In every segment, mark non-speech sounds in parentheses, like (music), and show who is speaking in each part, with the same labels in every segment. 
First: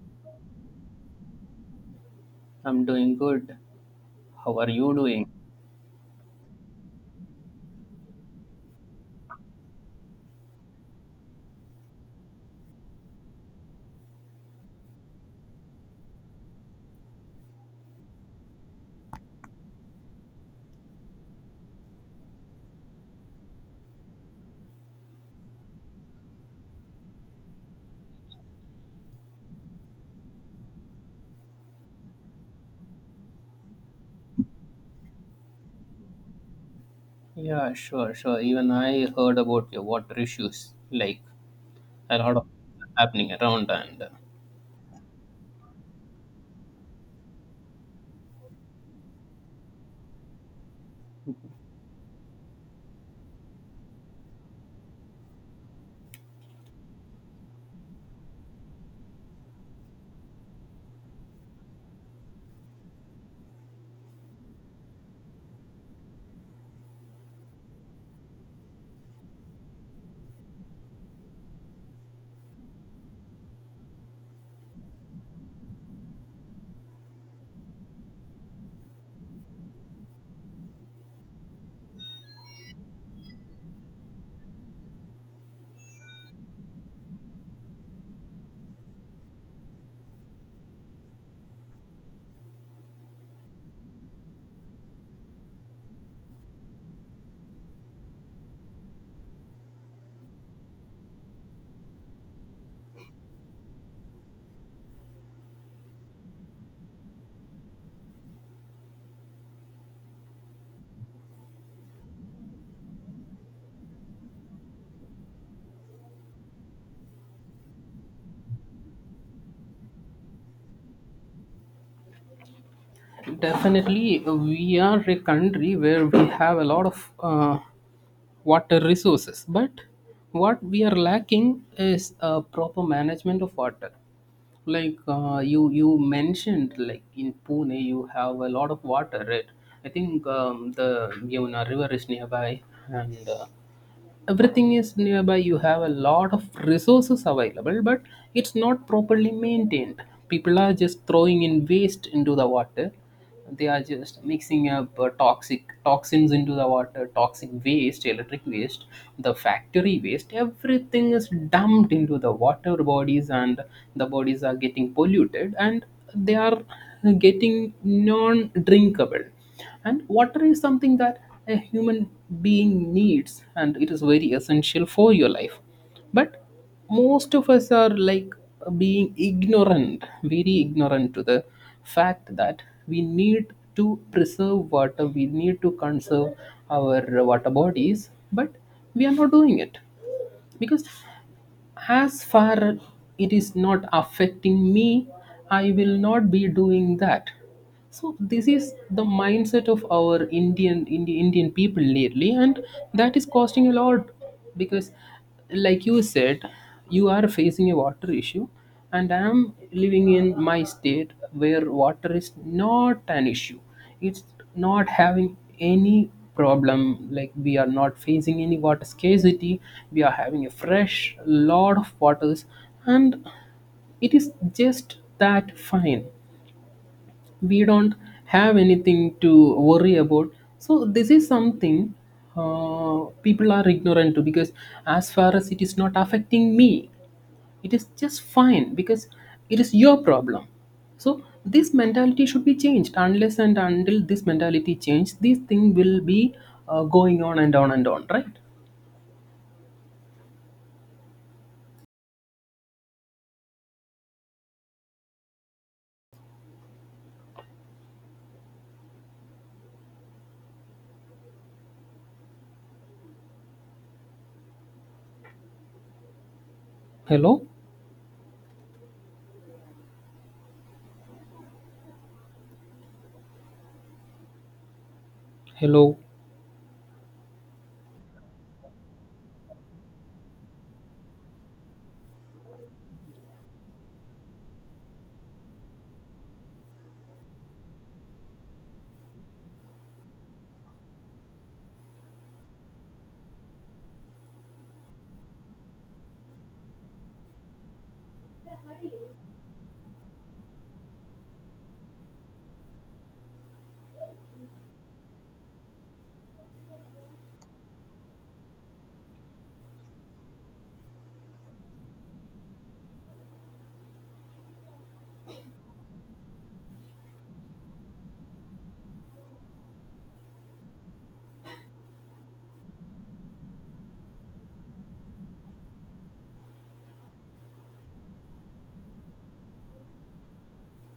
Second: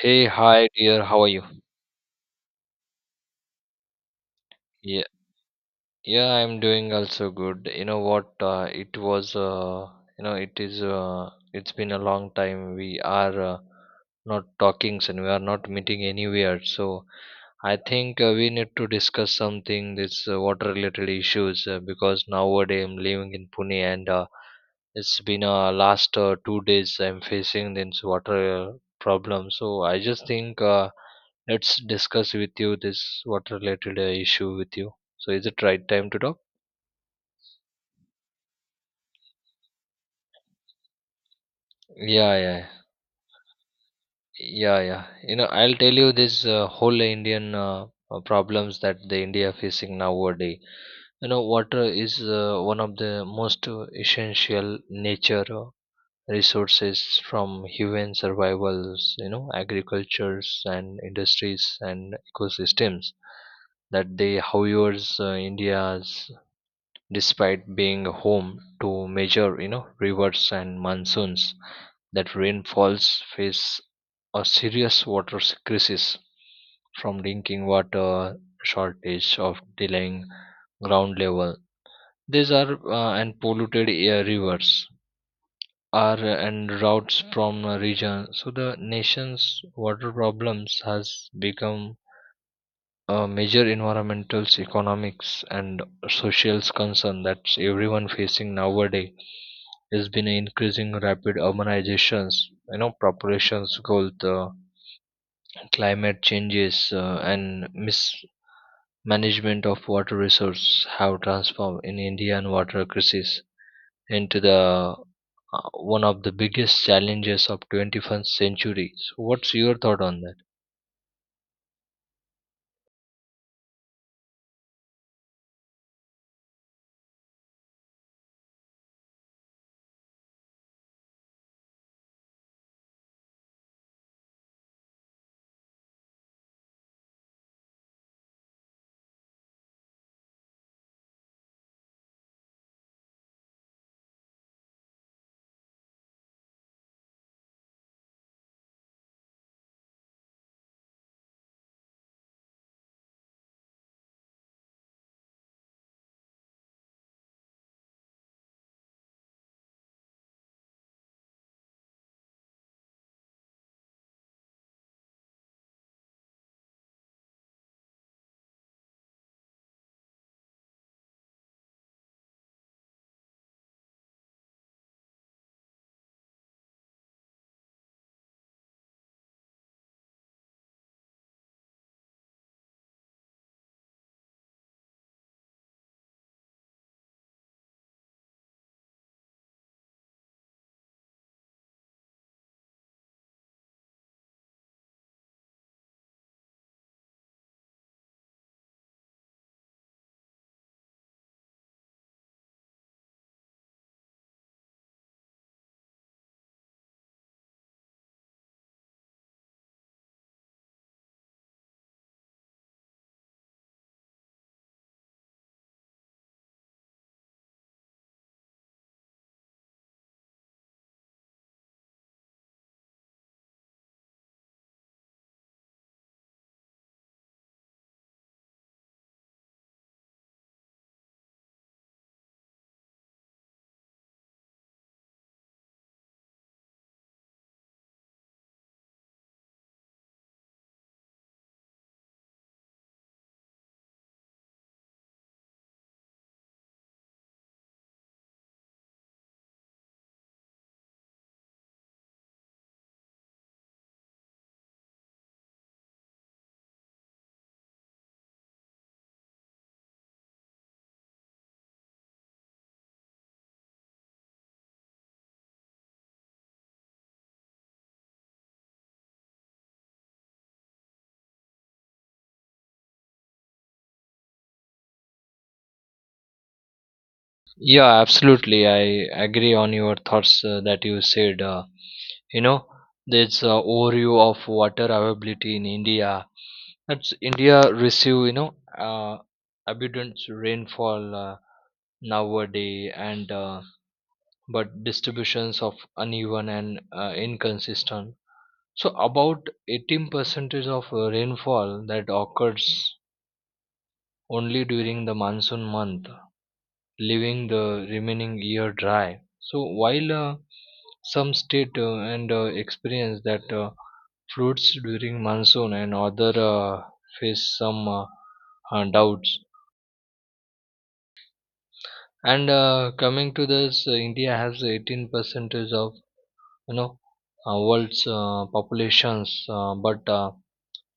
Speaker 1: Hey, hi dear, how are you?
Speaker 2: I'm doing good. How are you
Speaker 1: Yeah,
Speaker 2: doing?
Speaker 1: yeah, I'm doing also good. You know what? It was, you know, it is, It's been a long time. We are not talking and we are not meeting anywhere. So I think we need to discuss something this water related issues because nowadays I'm living in Pune and it's been last 2 days I'm facing this water uh, problem. So I just think let's discuss with you this water related issue with you. So is it right time to talk?
Speaker 2: Yeah, sure, sure. Even I heard about your water issues, like a lot
Speaker 1: Yeah,
Speaker 2: of
Speaker 1: yeah,
Speaker 2: happening around, and
Speaker 1: yeah, yeah. You know, I'll tell you this whole Indian problems that the India facing nowadays. You know, water is one of the most essential nature resources from human survivals, you know, agricultures and industries and ecosystems that they, however, India's despite being home to major, you know, rivers and monsoons that rainfalls face a serious water crisis from drinking water shortage of delaying ground level. These are and polluted air rivers are and routes from a region. So the nation's water problems has become a major environmental, economics, and social concern that everyone facing nowadays. There's been an increasing rapid urbanizations, you know, populations growth, climate changes, and mismanagement of water resource have transformed in Indian water crisis into the one of the biggest challenges of 21st century. So what's your thought on that?
Speaker 2: definitely we are a country where we have a lot of water resources, but what we are lacking is a proper management of water. Like you mentioned, like in Pune, you have a lot of water, right? I think the Yamuna River is nearby, and everything is nearby. You have a lot of resources available, but it's not properly maintained. People are just throwing in waste into the water. They are just mixing up toxic toxins into the water, toxic waste, electric waste, the factory waste, everything is dumped into the water bodies, and the bodies are getting polluted, and they are getting non drinkable. And water is something that a human being needs, and it is very essential for your life, but most of us are like being ignorant, very ignorant to the fact that we need to preserve water, we need to conserve our water bodies, but we are not doing it because as far it is not affecting me, I will not be doing that. So this is the mindset of our Indian people lately, and that is costing a lot because, like you said, you are facing a water issue, and I'm living in my state where water is not an issue. It's not having any problem. Like, we are not facing any water scarcity. We are having a fresh lot of waters, and it is just that fine. We don't have anything to worry about. So this is something people are ignorant to because as far as it is not affecting me, it is just fine because it is your problem. So this mentality should be changed. Unless and until this mentality changes, this thing will be going on and on and on, right? Hello? Hello?
Speaker 1: Yeah, absolutely, I agree on your thoughts that you said. You know, there's a overview of water availability in India. That's India receive, you know, uh, abundant rainfall nowadays, and but distributions of uneven and inconsistent. So about 18% of rainfall that occurs only during the monsoon month, leaving the remaining year dry. So while some state and experience that floods during monsoon and other face some doubts. And coming to this, India has 18 percentage of, you know, world's populations, but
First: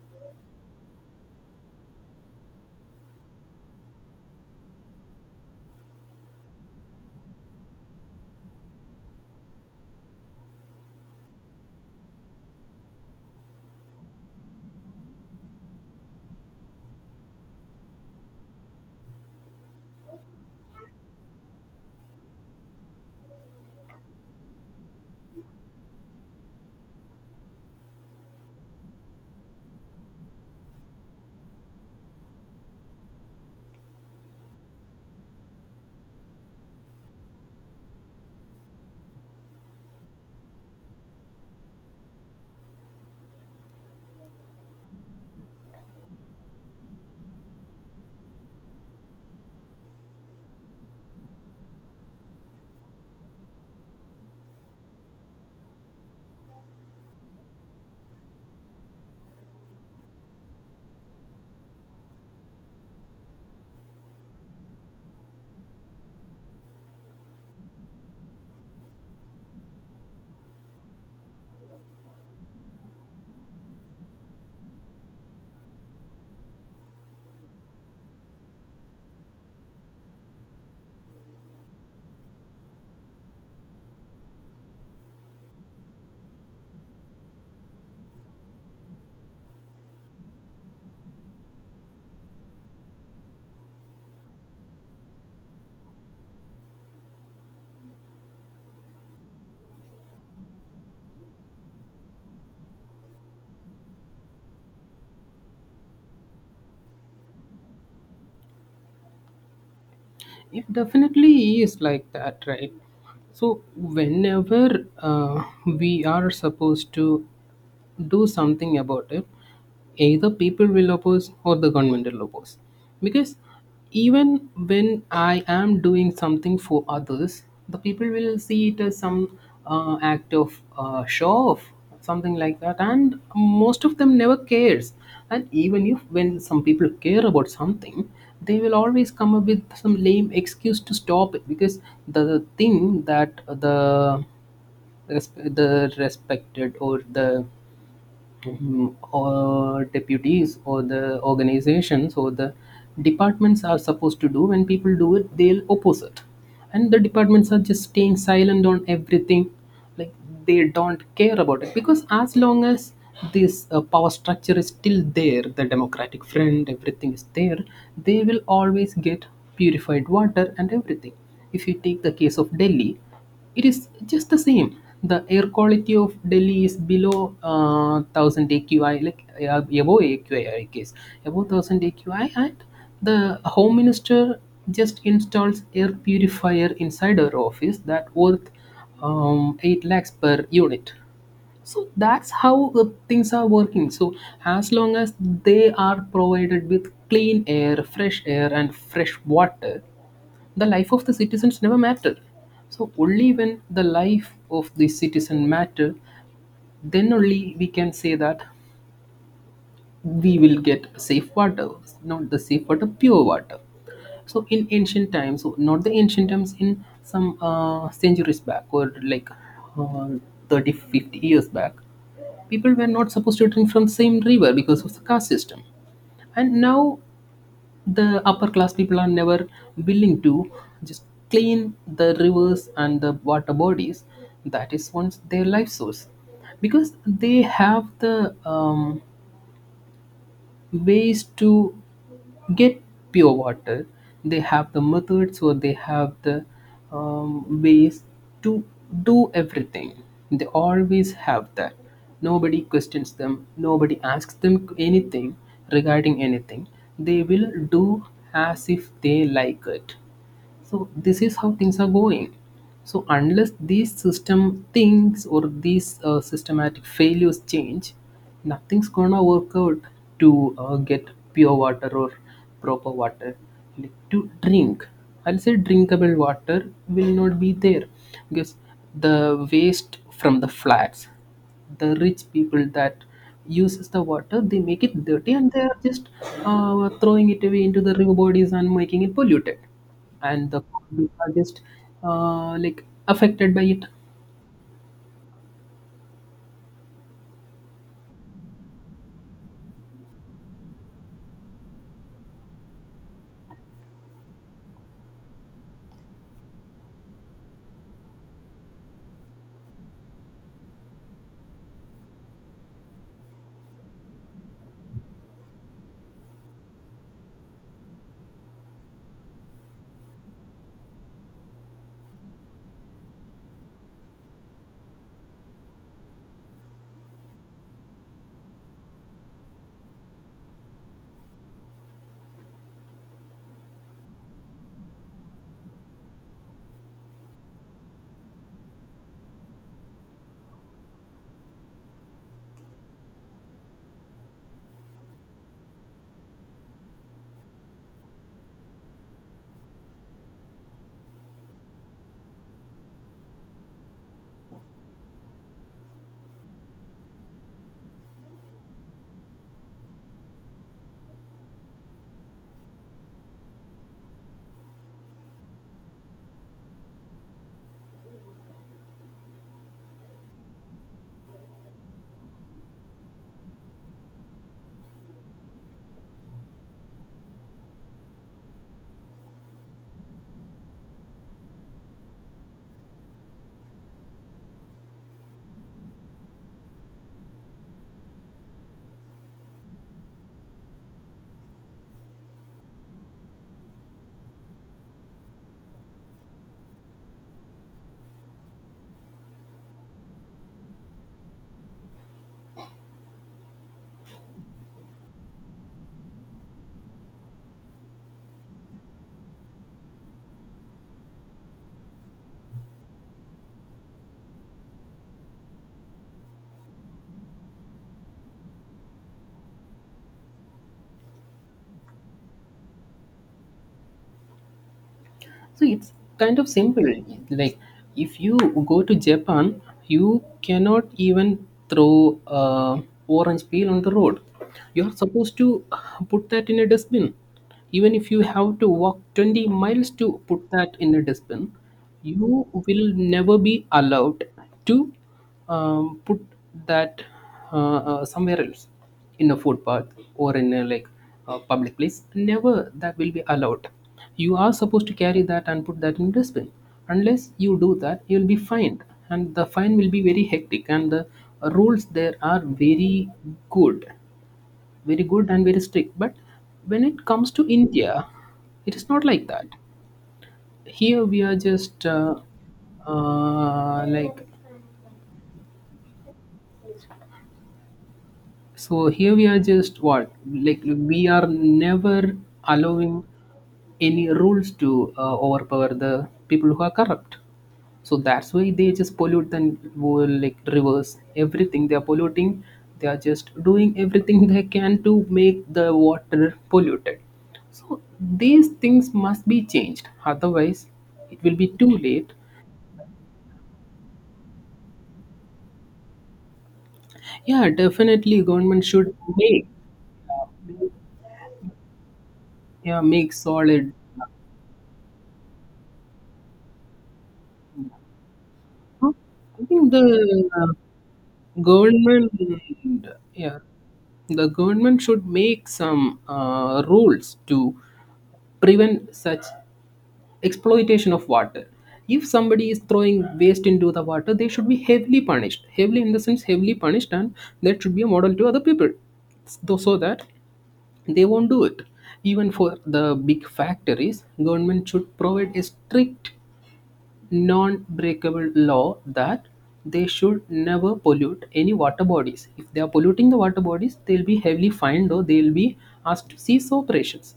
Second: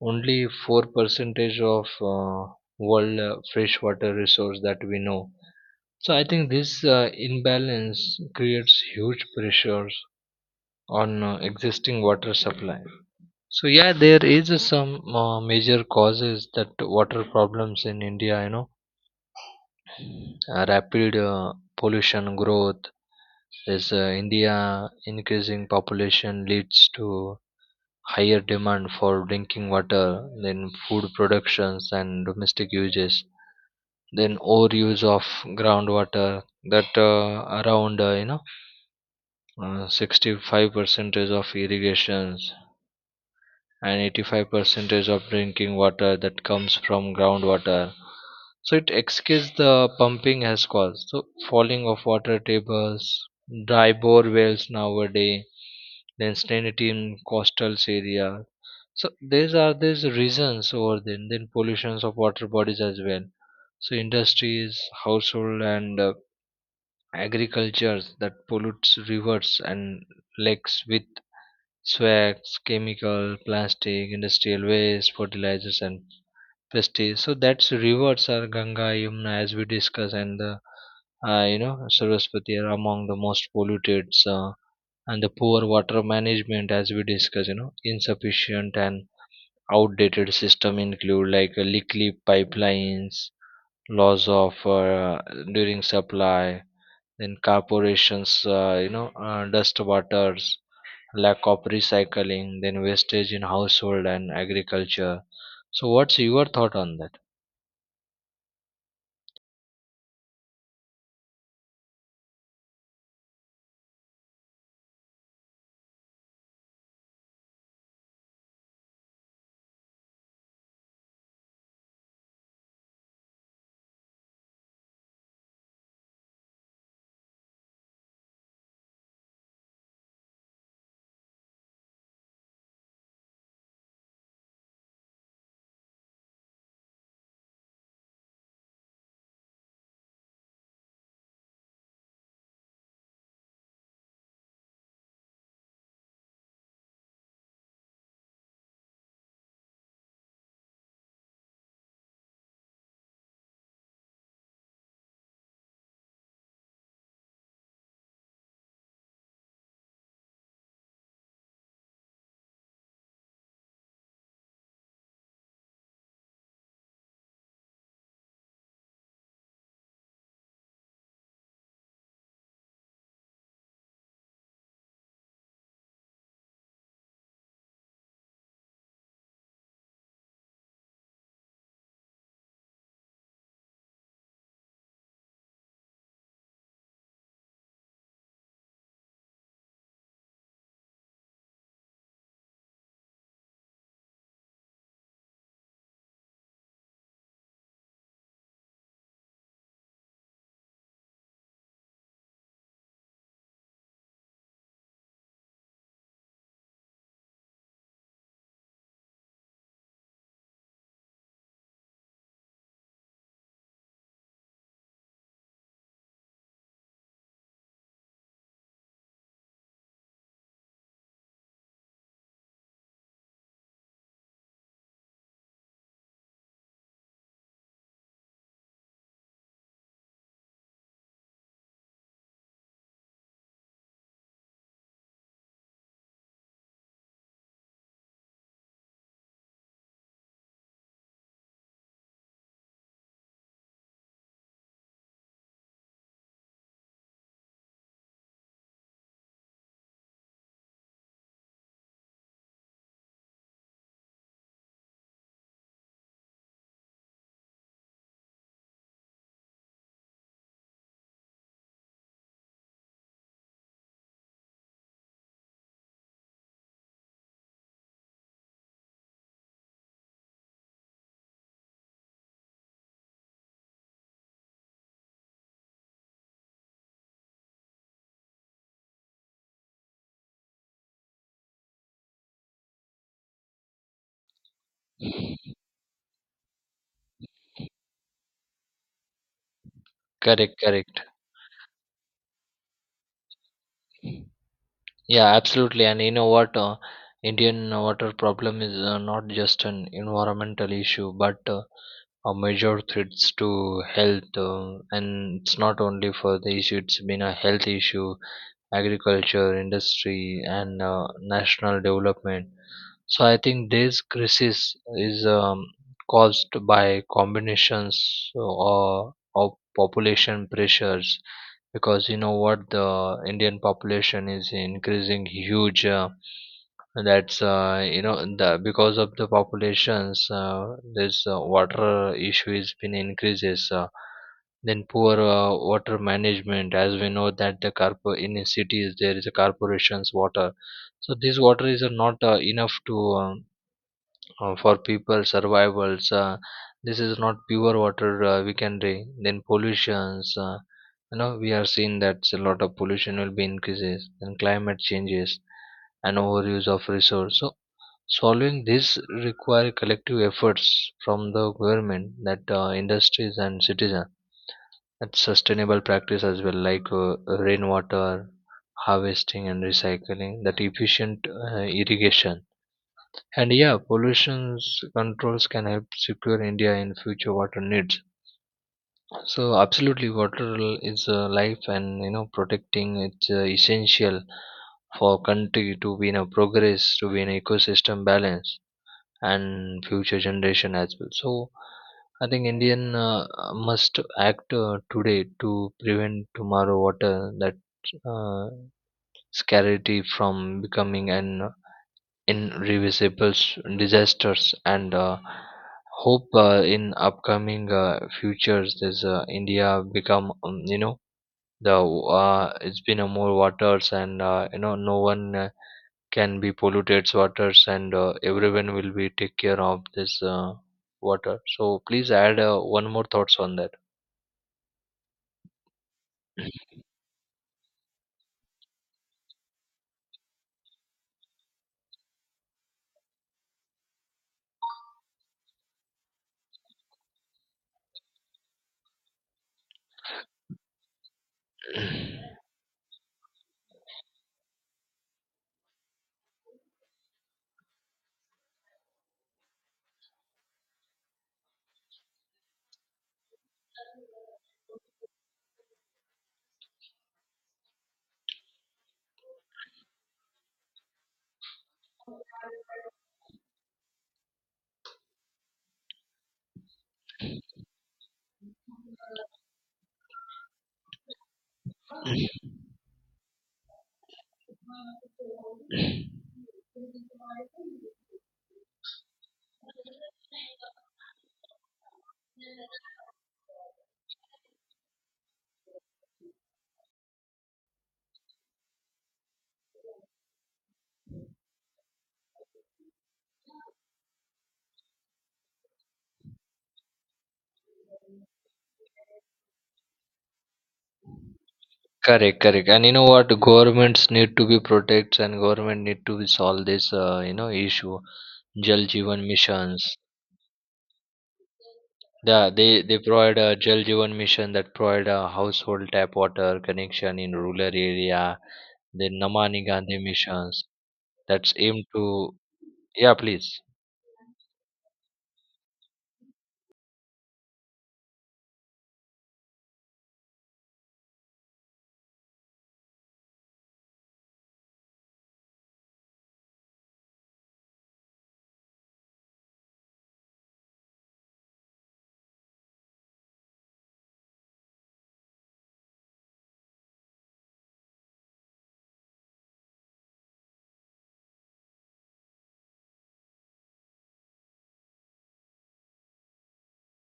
Speaker 1: only four percentage of uh, world freshwater resource that we know. So I think this imbalance creates huge pressures on existing water supply. So yeah, there is some major causes that water problems in India. You know, rapid pollution growth is India increasing population leads to higher demand for drinking water, then food productions and domestic uses, then overuse of groundwater that around you know, 65% of irrigations and 85% of drinking water that comes from groundwater. So it excuses the pumping has caused. So falling of water tables, dry bore wells nowadays, then salinity in coastal area. So these are these reasons over there. And then pollutions of water bodies as well. So industries, household, and agriculture that pollutes rivers and lakes with swags, chemical, plastic, industrial waste, fertilizers, and pesticides. So that's rivers are Ganga, Yamuna, as we discussed, and the you know, Saraswati are among the most polluted. And the poor water management, as we discussed, you know, insufficient and outdated system include like leaky pipelines, loss of during supply, then corporations, you know, dust waters, lack of recycling, then wastage in household and agriculture. So what's your thought on that?
Speaker 2: It definitely is like that, right? So, whenever we are supposed to do something about it, either people will oppose or the government will oppose. Because even when I am doing something for others, the people will see it as some act of show off, something like that, and most of them never cares. And even if when some people care about something, they will always come up with some lame excuse to stop it because the thing that the respected or the or deputies or the organizations or the departments are supposed to do, when people do it, they'll oppose it, and the departments are just staying silent on everything. Like, they don't care about it because as long as this power structure is still there, the democratic front, everything is there, they will always get purified water and everything. If you take the case of Delhi, it is just the same. The air quality of Delhi is below 1000 AQI, like above AQI, I guess, above 1000 AQI. And the home minister just installs air purifier inside her office that worth 8 lakhs per unit. So that's how things are working. So as long as they are provided with clean air, fresh air, and fresh water, the life of the citizens never matter. So only when the life of the citizen matter, then only we can say that we will get safe water, not the safe water, pure water. So in ancient times, so not the ancient times, in some centuries back, or like uh, 30 50 years back, people were not supposed to drink from the same river because of the caste system. And now the upper class people are never willing to just clean the rivers and the water bodies that is once their life source because they have the ways to get pure water. They have the methods, or they have the ways to do everything. They always have that. Nobody questions them, nobody asks them anything regarding anything. They will do as if they like it. So this is how things are going. So unless these system things or these systematic failures change, nothing's gonna work out to get pure water or proper water, like, to drink. I'll say drinkable water will not be there because the waste from the flats, the rich people that uses the water, they make it dirty, and they are just throwing it away into the river bodies and making it polluted. And
Speaker 1: Correct,
Speaker 2: the
Speaker 1: correct.
Speaker 2: people are just like affected by it.
Speaker 1: Yeah, absolutely. And you know what, Indian water problem is not just an environmental issue but are major threats to health, and it's not only for the issue, it's been a health issue, agriculture, industry, and national development. So I think this crisis is caused by combinations or of population pressures because you know what, the Indian population is increasing huge. That's you know the because of the populations, this water issue has been increases. Then poor water management, as we know that the carpo in the cities there is a corporation's water, so this water is not enough to for people survivals. This is not pure water we can drink. Then pollutions, you know, we are seeing that a lot of pollution will be increases and climate changes and overuse of resource. So solving this require collective efforts from the government, that industries and citizens and sustainable practice as well, like rainwater harvesting and recycling, that efficient irrigation and yeah, pollution controls can help secure India in future water needs. So absolutely, is life, and you know, protecting it's essential for country to be in a progress, to be in ecosystem balance and future generation as well. So I think Indian, must act today to prevent tomorrow water that uh, scarcity from becoming an disasters. And hope in upcoming futures this India become you know, the it's been a more waters, and you know, no one can be polluted waters, and everyone will be take care of this water. So please add one more thoughts on that.
Speaker 2: So it's kind of simple. Like, if you go to Japan, you cannot even throw orange peel on the road. You're supposed to put that in a dustbin. Even if you have to walk 20 miles to put that in a dustbin,
Speaker 1: (clears throat)
Speaker 2: you will never be allowed to put that somewhere else, in a footpath or in a like a public place. Never, that will be allowed. You are supposed to carry that and put that in dustbin. Unless you do that, you will be fined. And the fine will be very hectic, and the rules there are very good, very good and very strict. But when it comes to India, it is not like that. Here we are just like. So here we are just, what, like, we are never allowing any rules to overpower the people who are corrupt. So that's why they just pollute the will, like rivers, everything they are polluting. They are just doing everything (laughs) they can to make the water polluted. So these things must be changed. Otherwise, it will be too late.
Speaker 1: Correct, correct. And you know what, governments need to be protects, and government need to be solve this you know
Speaker 2: Yeah,
Speaker 1: issue.
Speaker 2: definitely government
Speaker 1: Jal
Speaker 2: should
Speaker 1: Jeevan
Speaker 2: make,
Speaker 1: missions, the,
Speaker 2: yeah,
Speaker 1: they they
Speaker 2: make
Speaker 1: provide a
Speaker 2: solid.
Speaker 1: Jal Jeevan mission that provide a household tap water connection in rural area.
Speaker 2: Huh?
Speaker 1: The
Speaker 2: I
Speaker 1: Namani
Speaker 2: think
Speaker 1: Gandhi
Speaker 2: the
Speaker 1: missions, that's aimed
Speaker 2: government,
Speaker 1: to, yeah,
Speaker 2: yeah,
Speaker 1: please.
Speaker 2: the government should make some rules to prevent such exploitation of water. If somebody is throwing waste into the water, they should be heavily punished. Heavily in the sense heavily punished, and that should be a model to other people, so that they won't do it. Even for the big factories, government should provide a strict non-breakable law that they should never pollute any water bodies. If they are polluting the water bodies, they'll be heavily fined, or they'll be asked to cease operations.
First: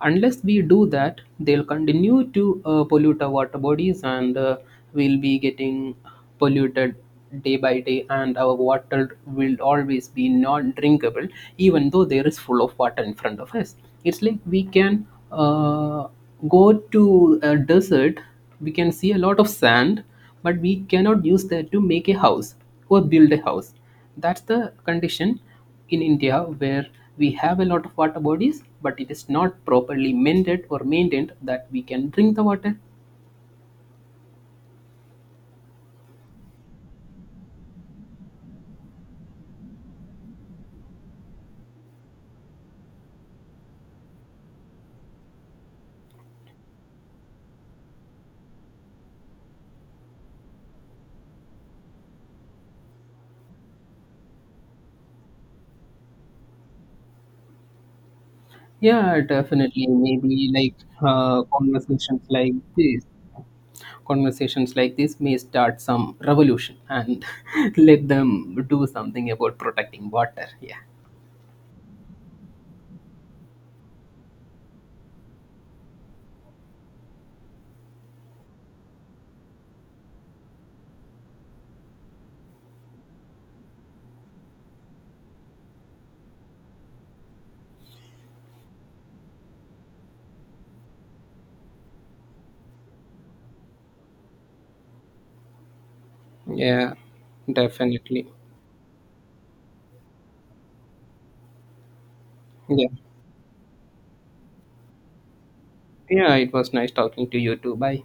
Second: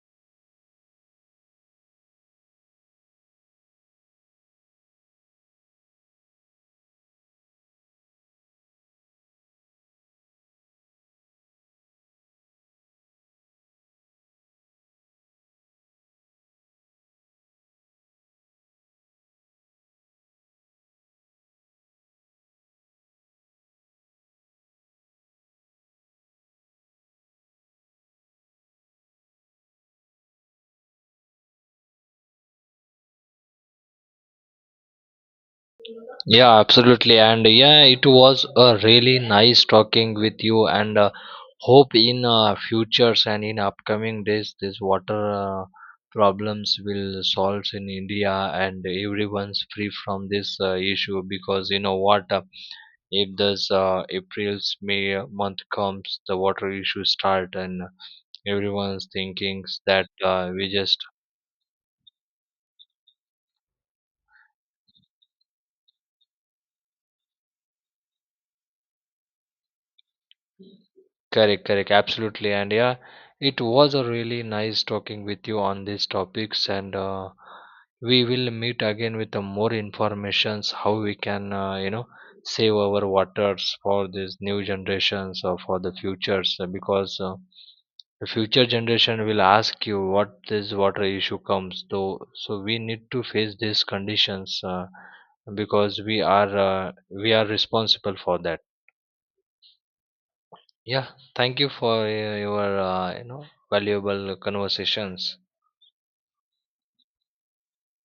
Speaker 2: Unless we do that, they'll continue to pollute our water bodies, and we'll be getting polluted day by day, and our water will always be non drinkable, even though there is full of water in front of us. It's like we can uh, go to a desert, we can see a lot of sand, but we cannot use that to make a house or build a house. That's the condition in India, where we have a lot of water bodies, but it is not properly mended or maintained, that we can drink the water.
Speaker 1: Yeah, absolutely. And yeah, it was a really nice talking with you. And hope in futures and in upcoming days, this water problems will solve in India and everyone's free from this issue, because you know what, if this April's May month comes, the water issue start and everyone's
Speaker 2: Yeah,
Speaker 1: thinking
Speaker 2: definitely,
Speaker 1: that
Speaker 2: maybe
Speaker 1: we
Speaker 2: like
Speaker 1: just.
Speaker 2: uh, conversations like this conversations like this may start some revolution, and (laughs) let them do something about protecting water. Yeah.
Speaker 1: Correct, correct, absolutely. And yeah, it was a really nice talking with you on these topics. And we will meet again with the more informations how we can, you know, save our waters for these new generations or for the futures. Because the future generation will ask you what this water issue comes though. So we need to face these conditions because
Speaker 2: Yeah,
Speaker 1: we are responsible
Speaker 2: definitely.
Speaker 1: for that. Yeah, thank you for your
Speaker 2: Yeah.
Speaker 1: you know valuable conversations.
Speaker 2: Yeah, it was nice talking to you too. Bye.